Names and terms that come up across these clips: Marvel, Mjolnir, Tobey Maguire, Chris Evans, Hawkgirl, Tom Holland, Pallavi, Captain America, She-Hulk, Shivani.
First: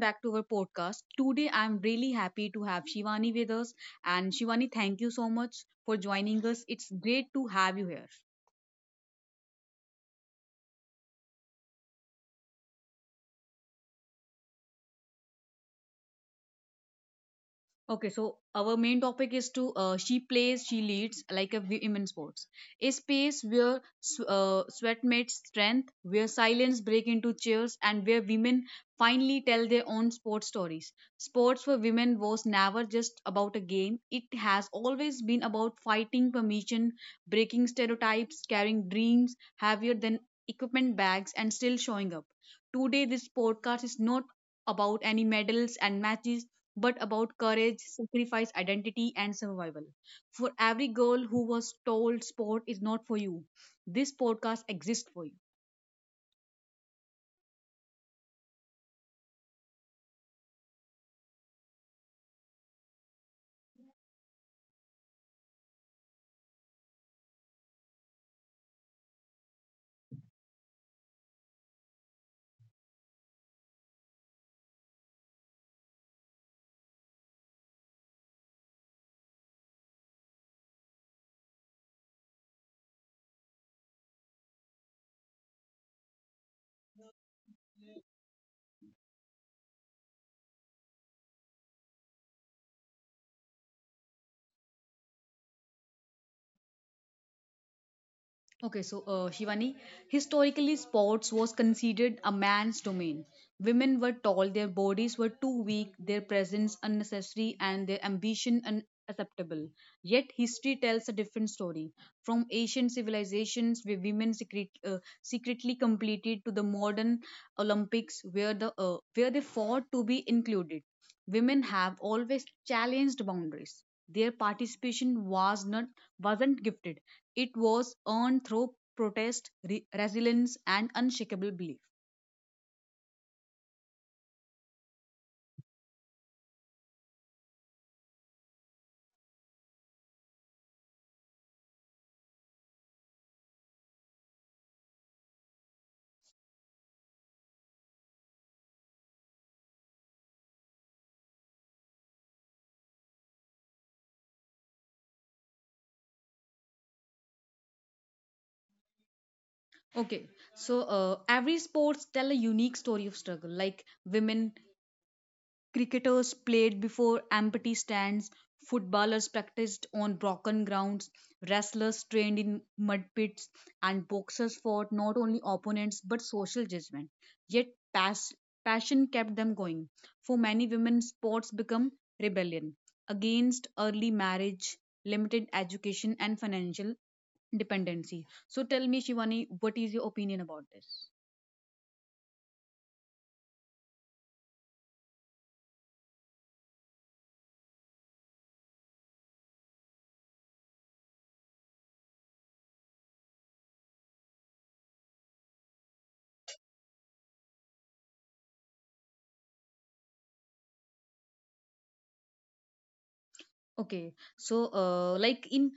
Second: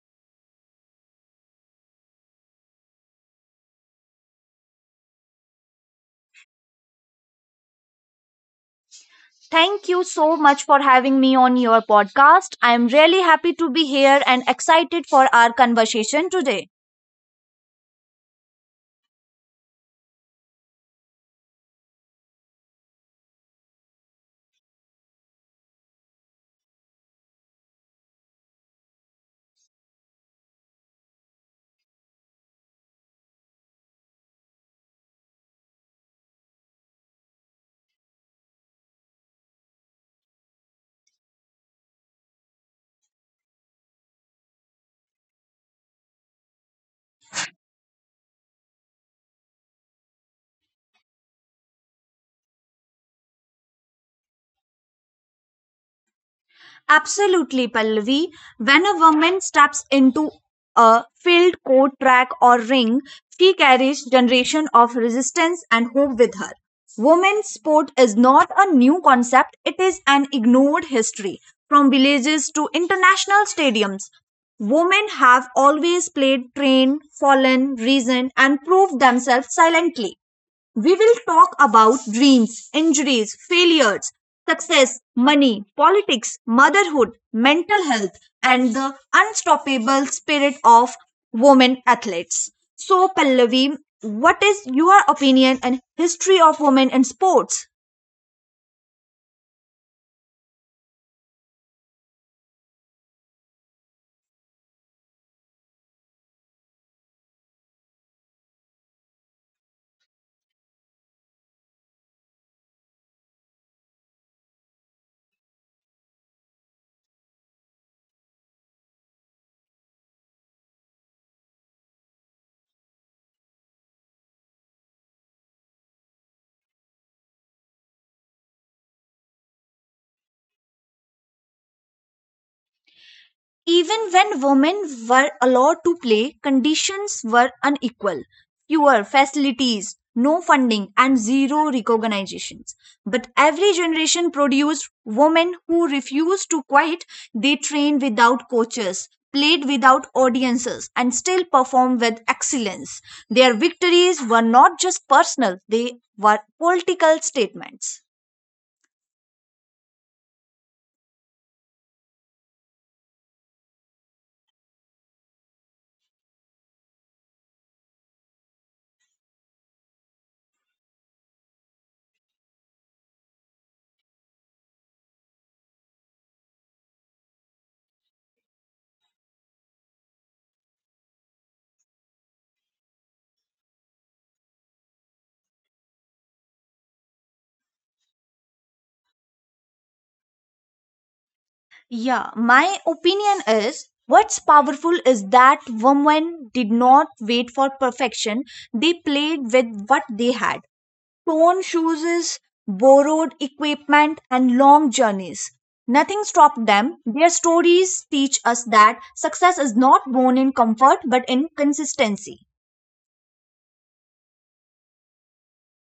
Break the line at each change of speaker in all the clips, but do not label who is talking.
back to our podcast. Today I'm really happy to have Shivani with us and Shivani thank you so much for joining us. It's great to have you here.
Thank you so much for having me on your podcast. I am really happy to be here and excited for our conversation today.
Okay, so our main topic is to she plays, she leads like a women sports. A space where sweat meets strength, where silence break into cheers, and where women finally tell their own sports stories. Sports for women was never just about a game. It has always been about fighting permission, breaking stereotypes, carrying dreams heavier than equipment bags, and still showing up. Today, this podcast is not about any medals and matches but about courage, sacrifice, identity, and survival. For every girl who was told sport is not for you, this podcast exists for you.
Absolutely, Pallavi. When a woman steps into a field, court, track, or ring, she carries generation of resistance and hope with her. Women's sport is not a new concept; it is an ignored history. From villages to international stadiums, women have always played, trained, fallen, reasoned, and proved themselves silently. We will talk about dreams, injuries, failures, success, money, politics, motherhood, mental health, and the unstoppable spirit of women athletes. So, Pallavi, what is your opinion and history of women in sports?
Okay, so Shivani, historically, sports was considered a man's domain. Women were tall, their bodies were too weak, their presence unnecessary, and their ambition unacceptable. Yet, history tells a different story. From ancient civilizations, where secretly competed, to the modern Olympics, where the where they fought to be included. Women have always challenged boundaries. Their participation wasn't gifted. It was earned through protest, resilience, and unshakable belief.
Even when women were allowed to play, conditions were unequal. Fewer facilities, no funding, and zero recognitions. But every generation produced women who refused to quit. They trained without coaches, played without audiences, and still performed with excellence. Their victories were not just personal, they were political statements.
Okay, so every sports tell a unique story of struggle. Like women Cricketers played before empty stands, footballers practiced on broken grounds, wrestlers trained in mud pits, and boxers fought not only opponents but social judgment. Yet pas- passion kept them going. For many women, sports become rebellion against early marriage, limited education, and financial dependency. So tell me, Shivani, what is your opinion about this?
Yeah, my opinion is what's powerful is that women did not wait for perfection. They played with what they had torn shoes, borrowed equipment, and long journeys. Nothing stopped them. Their stories teach us that success is not born in comfort but in consistency.
Okay, so like in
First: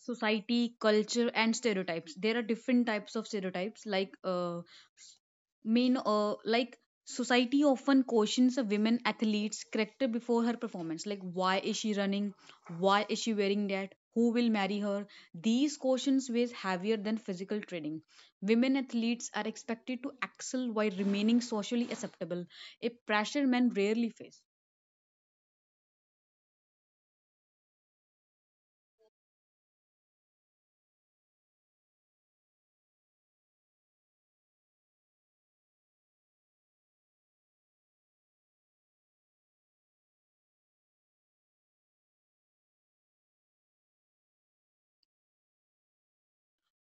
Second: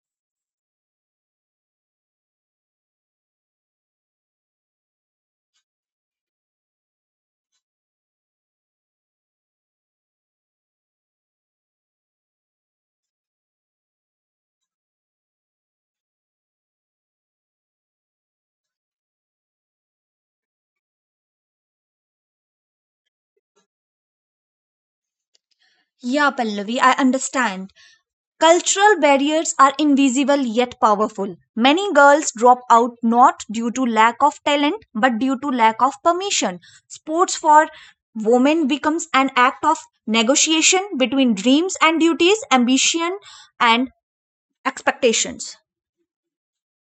society, culture, and stereotypes, there are different types of stereotypes. Like s- main like society often questions a women athlete's character before her performance. Like why is she running? Why is she wearing that? Who will marry her? These questions weigh heavier than physical training. Women athletes are expected to excel while remaining socially acceptable, a pressure men rarely face.
Yeah, Pallavi, I understand. Cultural barriers are invisible yet powerful. Many girls drop out not due to lack of talent but due to lack of permission. Sports for women becomes an act of negotiation between dreams and duties, ambition and expectations.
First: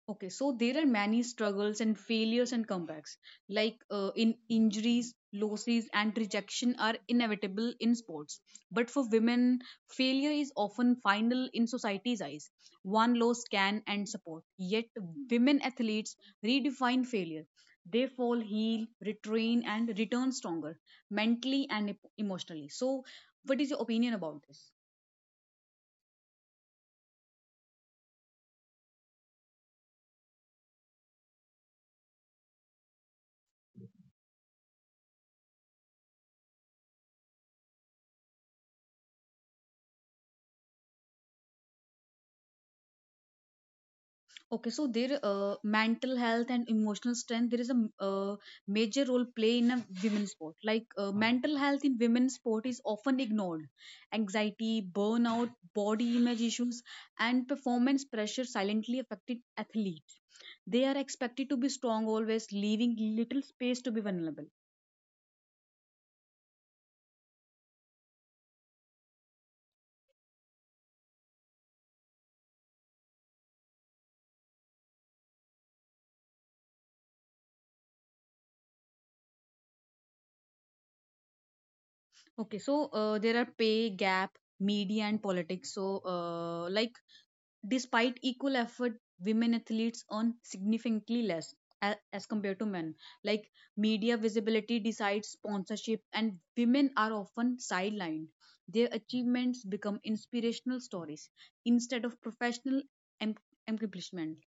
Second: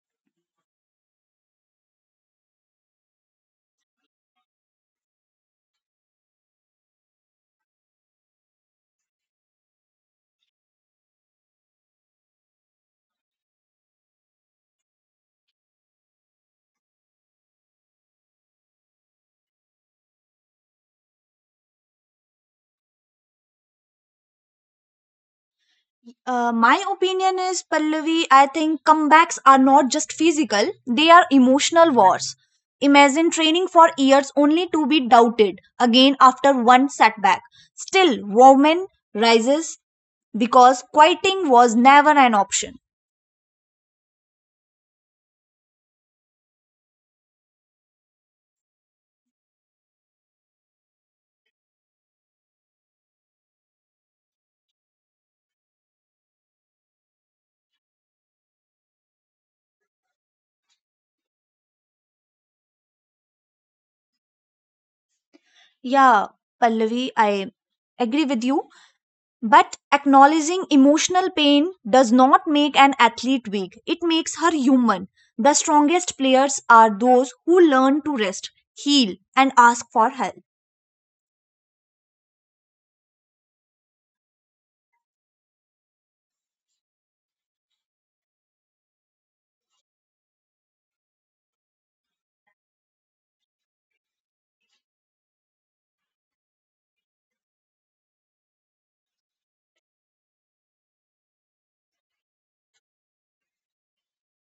Okay, so there are many struggles and failures and comebacks. Like in injuries, losses, and rejection are inevitable in sports. But for women, failure is often final in society's eyes. One loss can end support. Yet, women athletes redefine failure. They fall, heal, retrain, and return stronger mentally and emotionally. So, what is your opinion about this?
My opinion is, Pallavi, I think comebacks are not just physical, they are emotional wars. Imagine training for years only to be doubted again after one setback. Still, woman rises because quieting was never an option.
Okay, so their mental health and emotional strength, there is a major role play in a women's sport. Like mental health in women's sport is often ignored. Anxiety, burnout, body image issues, and performance pressure silently affected athletes. They are expected to be strong always, leaving little space to be vulnerable.
Yeah, Pallavi, I agree with you. But acknowledging emotional pain does not make an athlete weak, it makes her human. The strongest players are those who learn to rest, heal, and ask for help.
Okay, so there are pay gap, media, and politics. So, like despite equal effort, women athletes earn significantly less as compared to men. Like media visibility decides sponsorship, and women are often sidelined. Their achievements become inspirational stories instead of professional em- accomplishment.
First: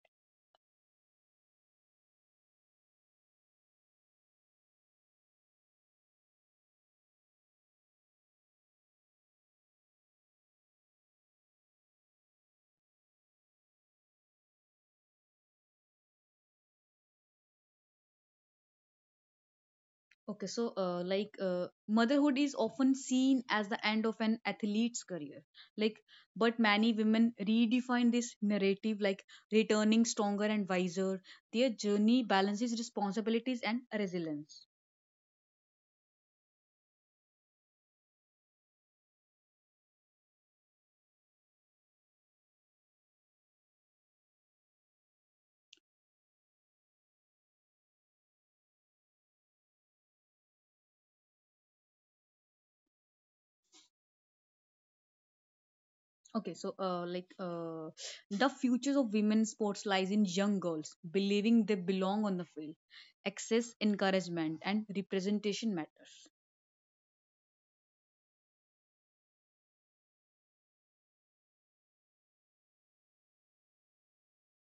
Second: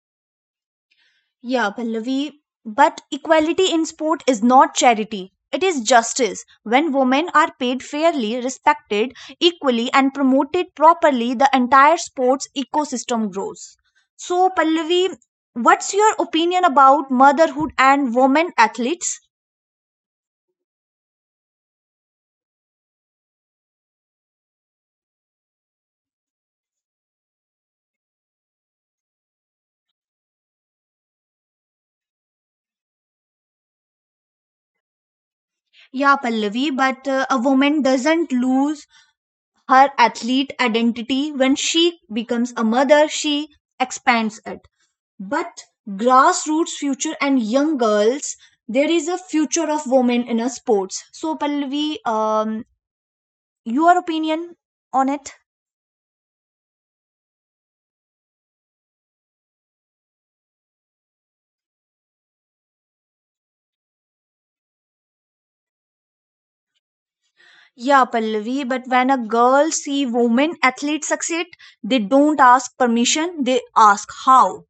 Yeah, Pallavi, but equality in sport is not charity. It is justice. When women are paid fairly, respected equally, and promoted properly, the entire sports ecosystem grows. So, Pallavi, what's your opinion about motherhood and women athletes?
Okay, so motherhood is often seen as the end of an athlete's career. Like, but many women redefine this narrative, like returning stronger and wiser. Their journey balances responsibilities and resilience.
Yeah, Pallavi, but a woman doesn't lose her athlete identity. When she becomes a mother, she expands it. But grassroots future and young girls, there is a future of women in a sports. So, Pallavi, your opinion on it?
Okay, so the futures of women's sports lies in young girls believing they belong on the field. Access, encouragement, and representation matters.
Yeah, Pallavi, but when a girl see women athletes succeed, they don't ask permission, they ask how.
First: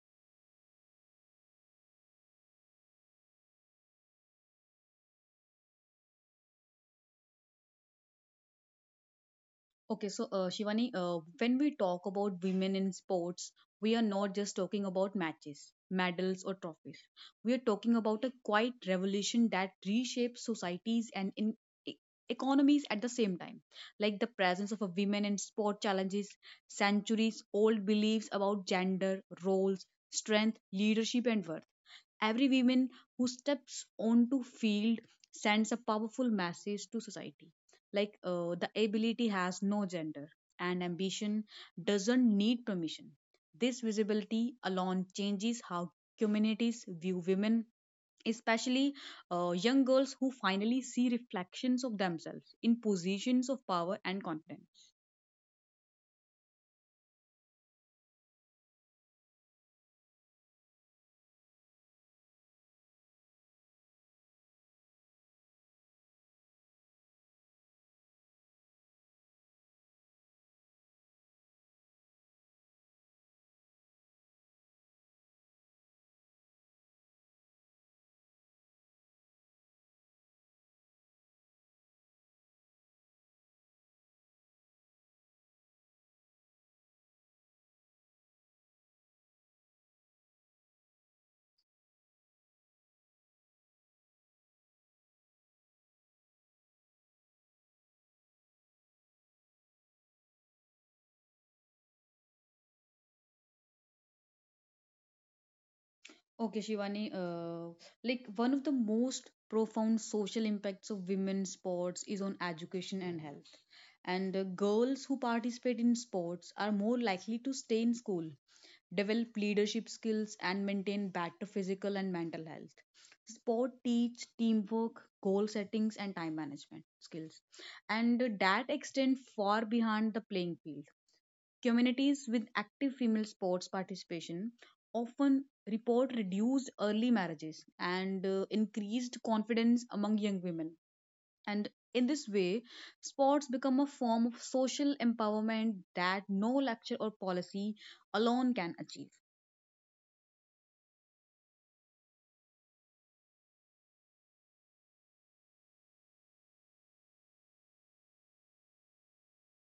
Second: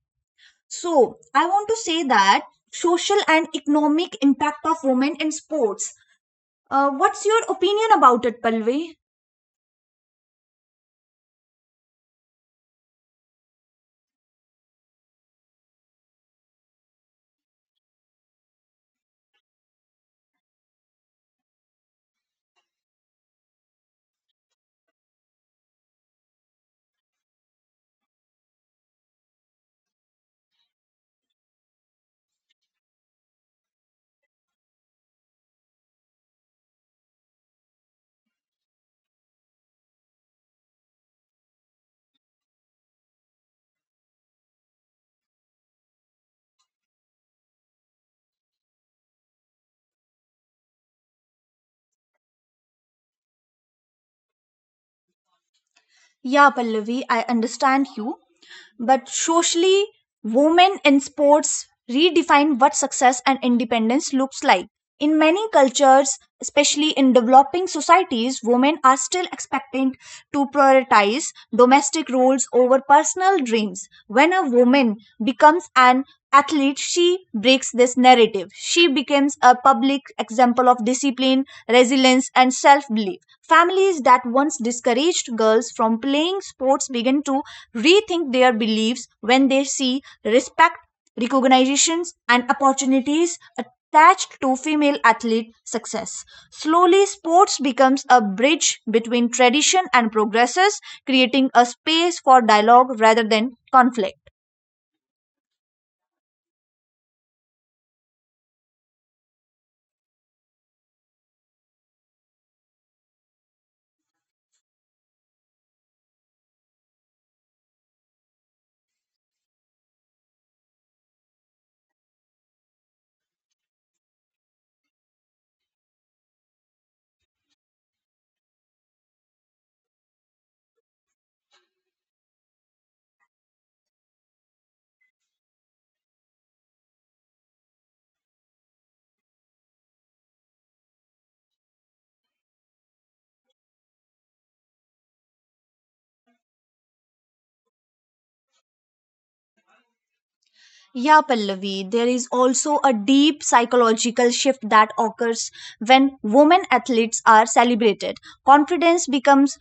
So, I want to say that social and economic impact of women in sports. What's your opinion about it, Pallavi?
Okay, so Shivani, when we talk about women in sports, we are not just talking about matches, medals, or trophies. We are talking about a quiet revolution that reshapes societies and e- economies at the same time. Like the presence of a women in sport challenges centuries old beliefs about gender, roles, strength, leadership, and worth. Every woman who steps onto field sends a powerful message to society. Like the ability has no gender and ambition doesn't need permission. This visibility alone changes how communities view women, especially young girls who finally see reflections of themselves in positions of power and confidence.
Yeah, Pallavi, I understand you. But socially, women in sports redefine what success and independence looks like. In many cultures, especially in developing societies, women are still expected to prioritize domestic roles over personal dreams. When a woman becomes an athlete, she breaks this narrative. She becomes a public example of discipline, resilience, and self belief. Families that once discouraged girls from playing sports begin to rethink their beliefs when they see respect, recognitions, and opportunities attached to female athlete success. Slowly, sports becomes a bridge between tradition and progresses, creating a space for dialogue rather than conflict.
Okay, Shivani, like one of the most profound social impacts of women's sports is on education and health. And girls who participate in sports are more likely to stay in school, develop leadership skills, and maintain better physical and mental health. Sport teach teamwork, goal settings, and time management skills, and that extend far behind the playing field. Communities with active female sports participation often report reduced early marriages and increased confidence among young women. And in this way, sports become a form of social empowerment that no lecture or policy alone can achieve.
Yeah, Pallavi, there is also a deep psychological shift that occurs when women athletes are celebrated. Confidence becomes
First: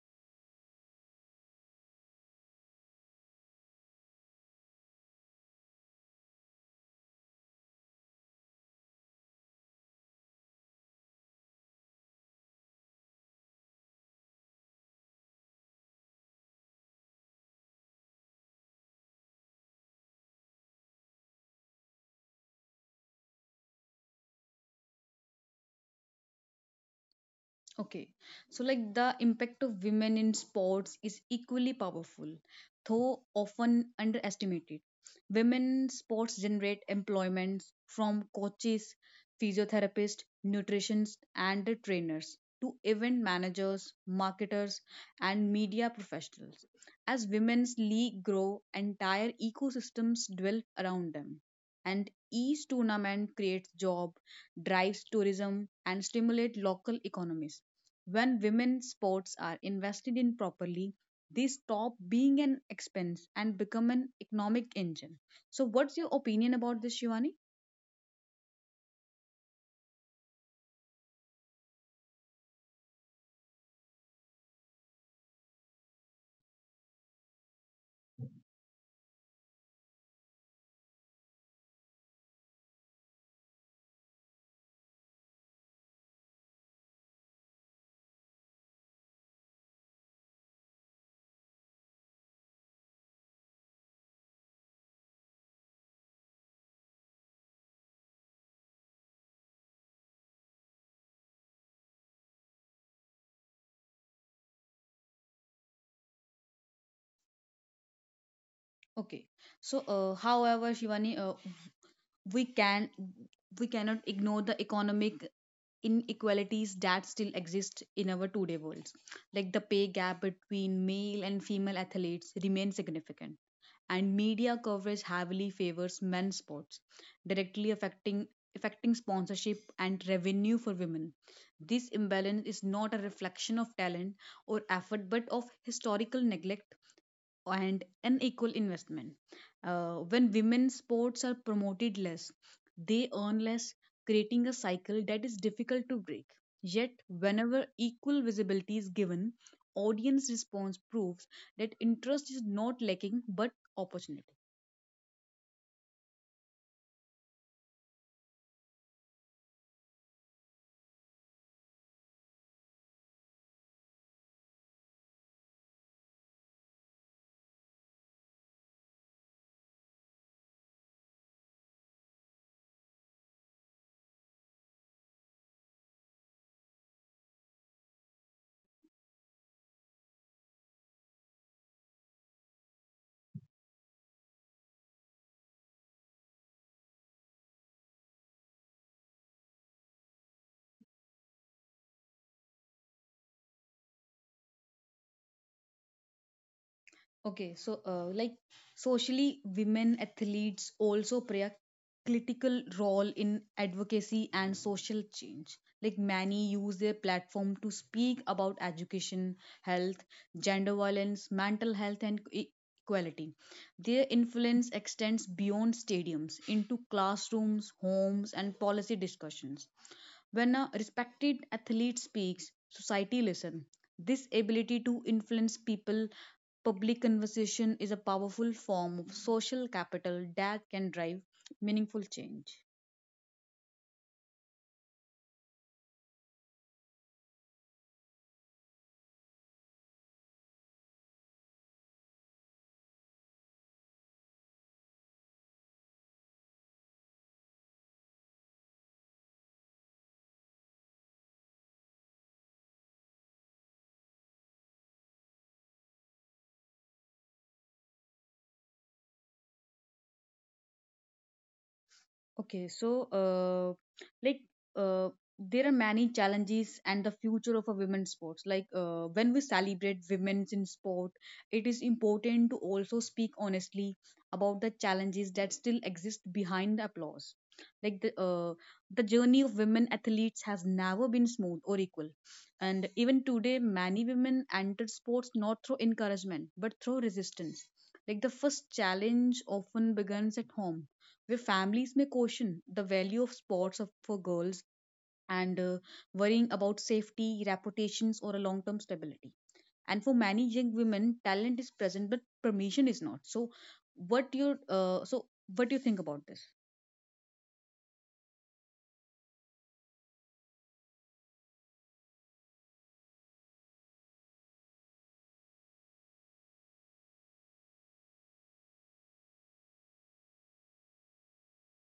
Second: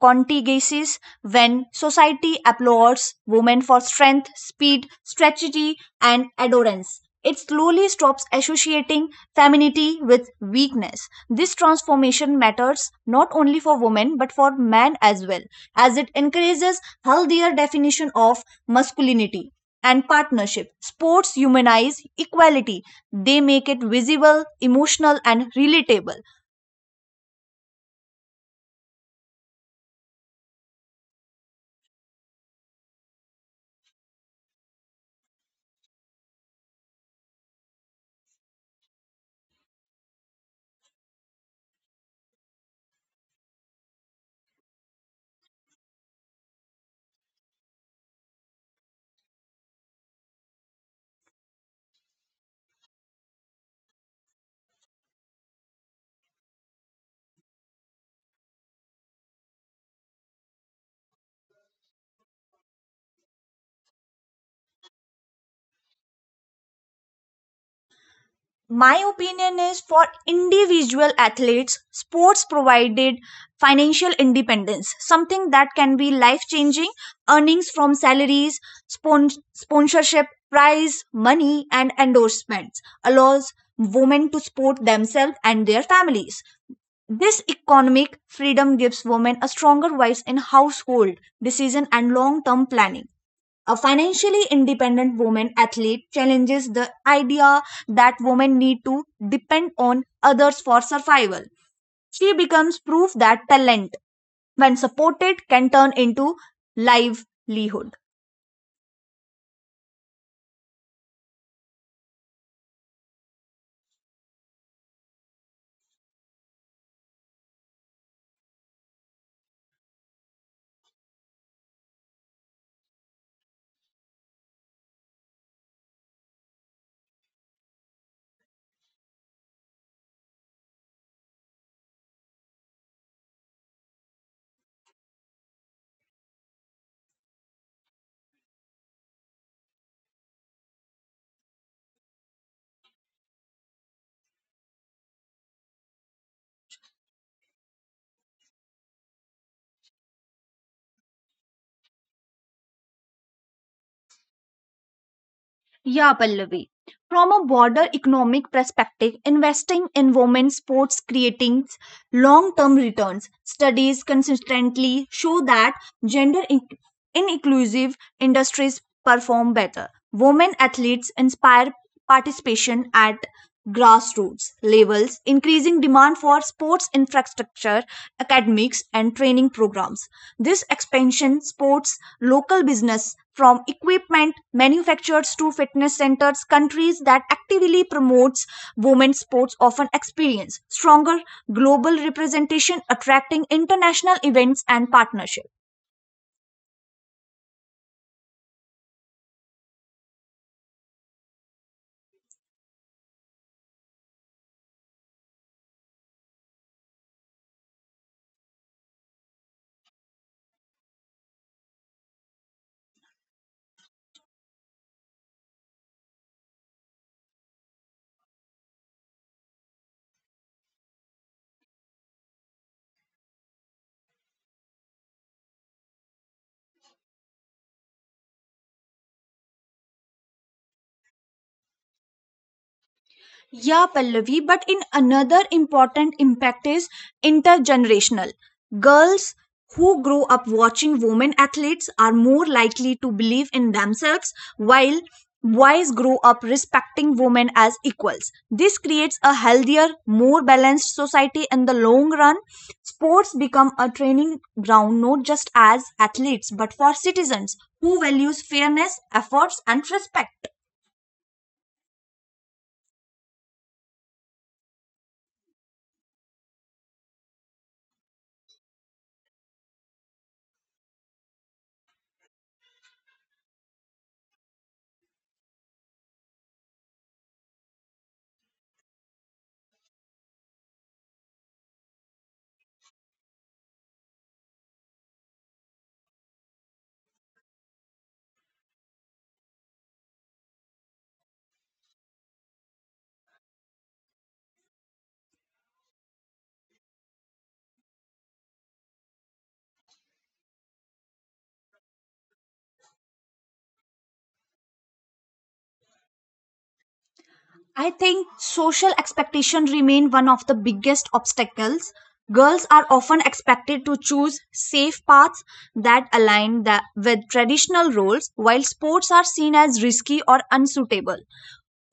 contiguous when society applauds women for strength, speed, strategy, and endurance. It slowly stops associating femininity with weakness. This transformation matters not only for women but for men as well, as it encourages healthier definition of masculinity and partnership. Sports humanize equality. They make it visible, emotional, and relatable.
Okay, so like the impact of women in sports is equally powerful, though often underestimated. Women sports generate employment from coaches, physiotherapists, nutritionists, and trainers to event managers, marketers, and media professionals. As women's league grow, entire ecosystems develop around them, and each tournament creates job, drives tourism, and stimulate local economies when women's sports are invested in properly, they stop being an expense and become an economic engine. So, what's your opinion about this, Shivani?
My opinion is for individual athletes sports provided financial independence, something that can be life changing. Earnings from salaries, sponsorship, prize money, and endorsements allows women to support themselves and their families. This economic freedom gives women a stronger voice in household decision and long term planning. A financially independent woman athlete challenges the idea that women need to depend on others for survival. She becomes proof that talent, when supported, can turn into livelihood.
Okay. So, however, Shivani, we can we cannot ignore the economic inequalities that still exist in our today worlds. Like the pay gap between male and female athletes remains significant and media coverage heavily favors men's sports directly affecting sponsorship and revenue for women. This imbalance is not a reflection of talent or effort but of historical neglect and unequal investment. When women's sports are promoted less, they earn less, creating a cycle that is difficult to break. Yet, whenever equal visibility is given, audience response proves that interest is not lacking but opportunity.
Yeah, Pallavi. From a broader economic perspective, investing in women's sports creating long term returns. Studies consistently show that gender inclusive industries perform better. Women athletes inspire participation at grassroots levels, increasing demand for sports infrastructure, academics, and training programs. This expansion supports local business from equipment manufacturers to fitness centers. Countries that actively promotes women's sports often experience stronger global representation, attracting international events and partnerships.
Okay, so like socially, women athletes also play a critical role in advocacy and social change. Like many use their platform to speak about education, health, gender violence, mental health, and equality. Their influence extends beyond stadiums into classrooms, homes, and policy discussions. When a respected athlete speaks, society listens. This ability to influence people public conversation is a powerful form of social capital that can drive meaningful change.
Yeah, Pallavi, but in another important impact is intergenerational. Girls who grow up watching women athletes are more likely to believe in themselves, while boys grow up respecting women as equals. This creates a healthier, more balanced society in the long run. Sports become a training ground not just as athletes but for citizens who values fairness, efforts and respect.
Okay, so like uh, there are many challenges and the future of a women's sports. Like when we celebrate women's in sport, it is important to also speak honestly about the challenges that still exist behind the applause. Like the journey of women athletes has never been smooth or equal, and even today, many women enter sports not through encouragement but through resistance. Like the first challenge often begins at home where families may question the value of sports of, for girls and worrying about safety, reputations, or a long term stability. And for many young women, talent is present, but permission is not. So, what you uh, so what do you think about this?
I think social expectation remain one of the biggest obstacles. Girls are often expected to choose safe paths that with traditional roles, while sports are seen as risky or unsuitable.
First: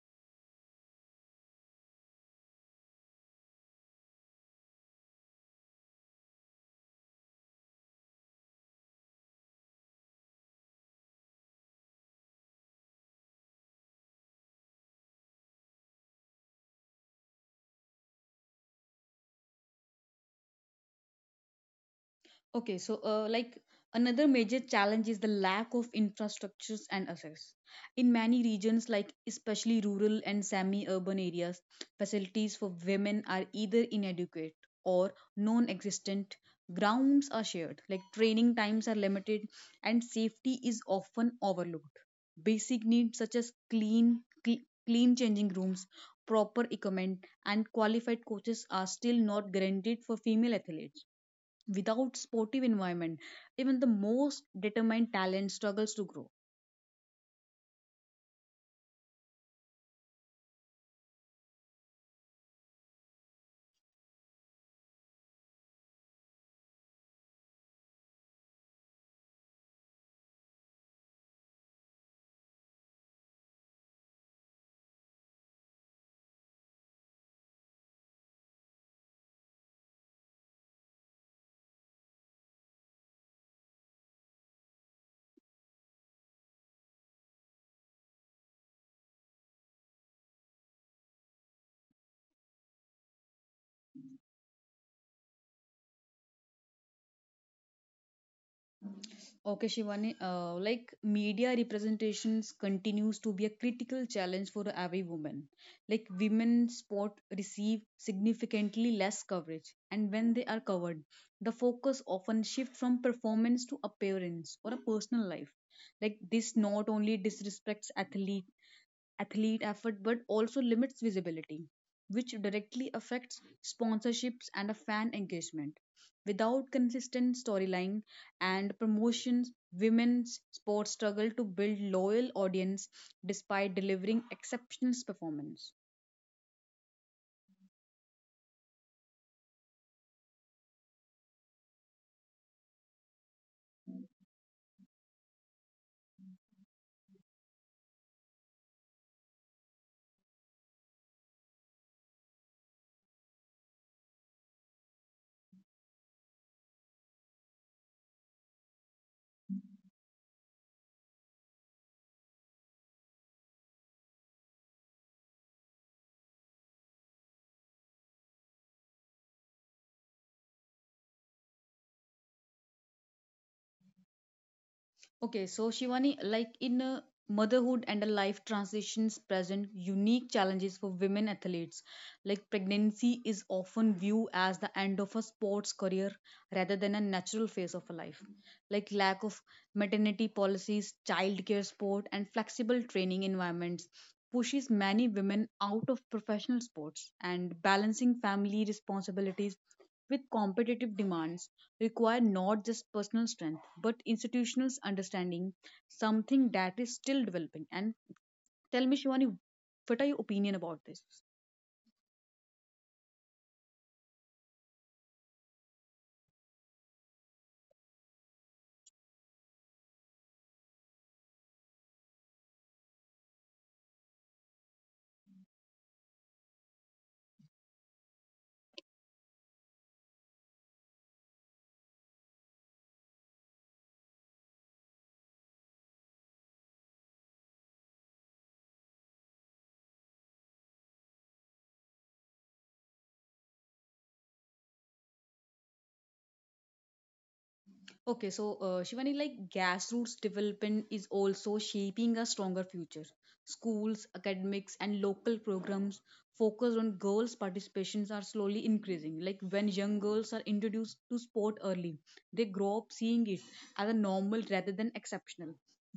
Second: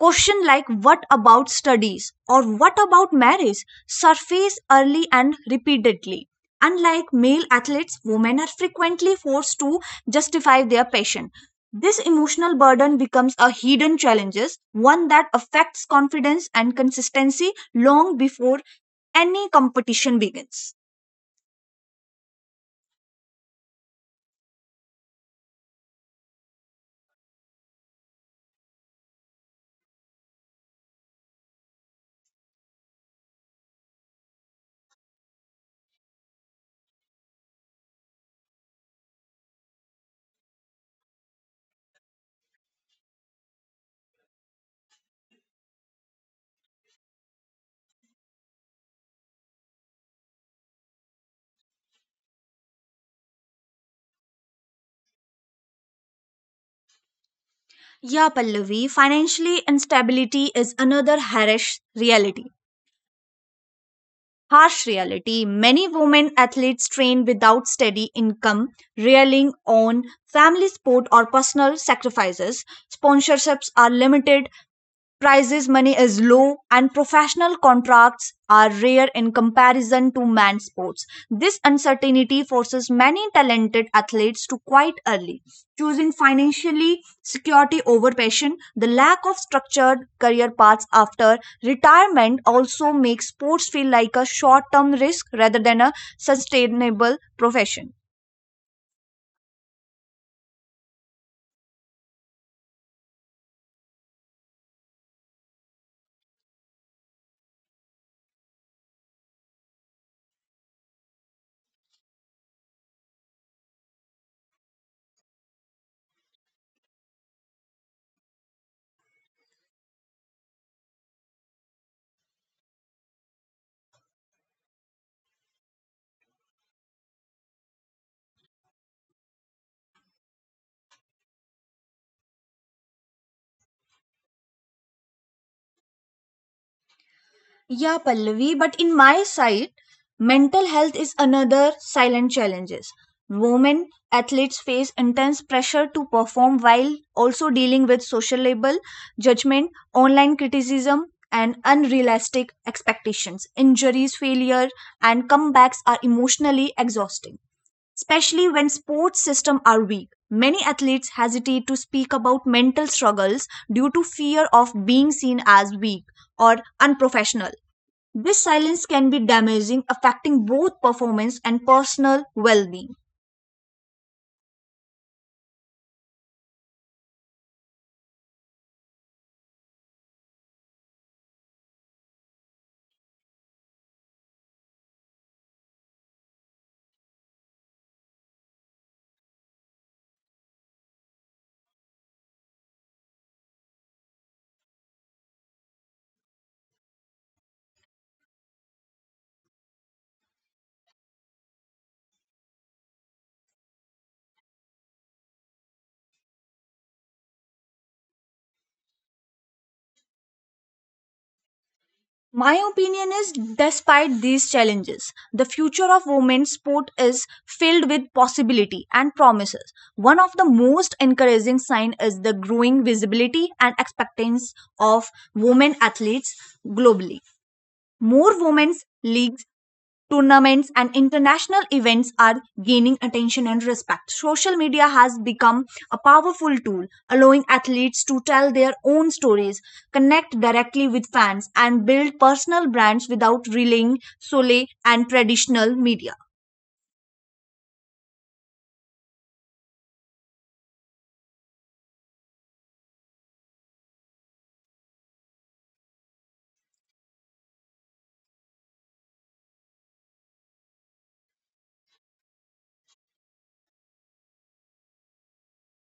Question like what about studies or what about marriage surface early and repeatedly. Unlike male athletes, women are frequently forced to justify their passion. This emotional burden becomes a hidden challenge, one that affects confidence and consistency long before any competition begins.
Okay, so like another major challenge is the lack of infrastructures and assets. In many regions, like especially rural and semi urban areas, facilities for women are either inadequate or non existent. Grounds are shared, like training times are limited, and safety is often overlooked. Basic needs such as clean changing rooms, proper equipment, and qualified coaches are still not guaranteed for female athletes. Without sportive environment, even the most determined talent struggles to grow.
Yeah, Pallavi, financially instability is another harsh reality. Harsh reality, many women athletes train without steady income, relying on family support or personal sacrifices. Sponsorships are limited, prices money is low, and professional contracts are rare in comparison to manned sports. This uncertainty forces many talented athletes to quit early, choosing financially security over passion. The lack of structured career paths after retirement also makes sports feel like a short-term risk rather than a sustainable profession.
Okay, Shivani, like media representations continues to be a critical challenge for every woman. Like women sport receive significantly less coverage, and when they are covered, the focus often shifts from performance to appearance or a personal life. Like this not only disrespects athlete effort but also limits visibility which directly affects sponsorships and a fan engagement. Without consistent storyline and promotions, women's sports struggle to build loyal audience despite delivering exceptional performance.
Yeah, Pallavi, but in my side, mental health is another silent challenges. Women athletes face intense pressure to perform while also dealing with social label, judgment, online criticism, and unrealistic expectations. Injuries, failure, and comebacks are emotionally exhausting especially when sports systems are weak. Many athletes hesitate to speak about mental struggles due to fear of being seen as weak or unprofessional. This silence can be damaging, affecting both performance and personal well being.
Okay, so Shivani, like in a motherhood and a life transitions present unique challenges for women athletes. Like pregnancy is often viewed as the end of a sports career rather than a natural phase of a life, like lack of maternity policies, childcare support, and flexible training environments pushes many women out of professional sports and balancing family responsibilities with competitive demands require not just personal strength but institutional understanding, something that is still developing. And tell me Shivani, what are your opinion about this?
My opinion is, despite these challenges, the future of women's sport is filled with possibility and promises. One of the most encouraging signs is the growing visibility and acceptance of women athletes globally. More women's leagues, tournaments, and international events are gaining attention and respect. Social media has become a powerful tool, allowing athletes to tell their own stories, connect directly with fans, and build personal brands without relying solely on traditional media.
Okay, so Shivani, like grassroots development is also shaping a stronger future. Schools, academics, and local programs focused on girls' participations are slowly increasing. Like when young girls are introduced to sport early, they grow up seeing it as a normal rather than exceptional.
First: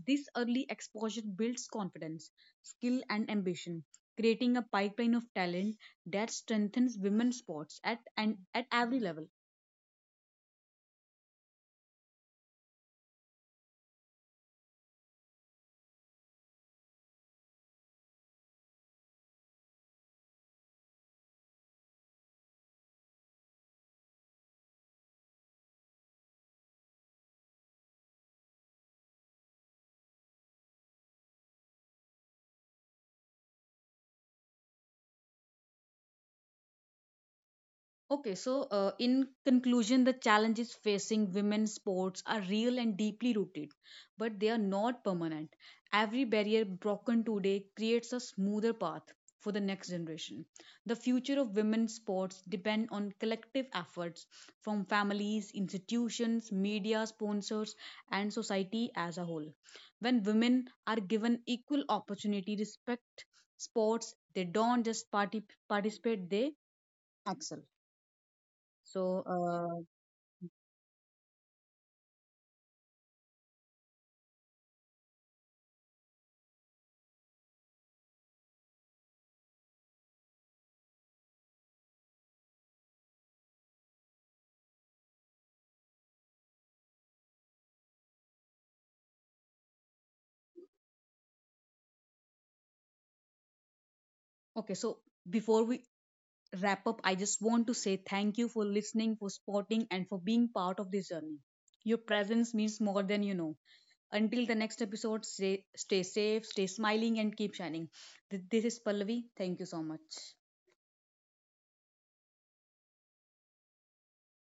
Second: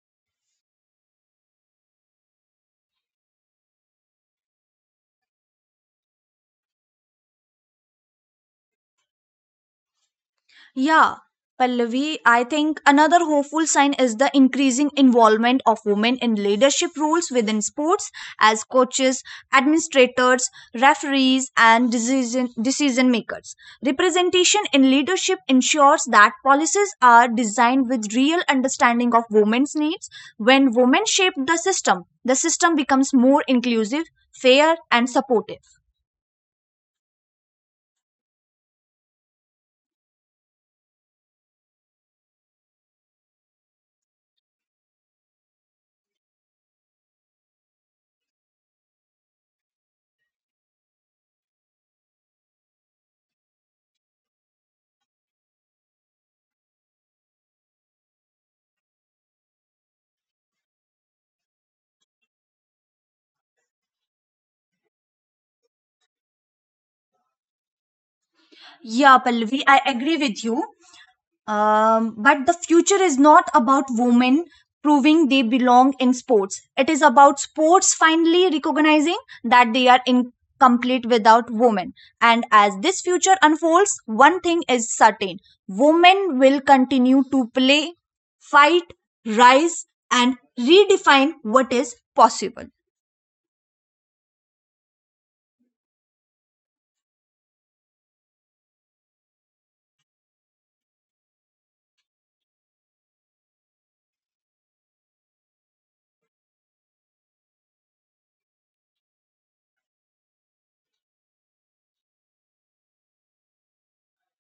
This early exposure builds confidence, skill, and ambition, creating a pipeline of talent that strengthens women's sports at every level.
Yeah, Pallavi, I think another hopeful sign is the increasing involvement of women in leadership roles within sports as coaches, administrators, referees, and decision makers. Representation in leadership ensures that policies are designed with real understanding of women's needs. When women shape the system becomes more inclusive, fair, and supportive.
Okay, so in conclusion, the challenges facing women's sports are real and deeply rooted, but they are not permanent. Every barrier broken today creates a smoother path for the next generation. The future of women's sports depend on collective efforts from families, institutions, media, sponsors, and society as a whole. When women are given equal opportunity, respect sports, they don't just participate, they excel.
Yeah,
So,
Pallavi, I
uh,
agree with you. But the future is not about women proving they belong in sports. It is about sports finally recognizing that they are incomplete without women. And as this future unfolds, one thing is certain, women will continue to play, fight, rise, and redefine what is possible.
okay, so before we wrap up, I just want to say thank you for listening, for supporting, and for being part of this journey. Your presence means more than you know. Until the next episode, stay safe, stay smiling, and keep shining. This is Pallavi. Thank you so much.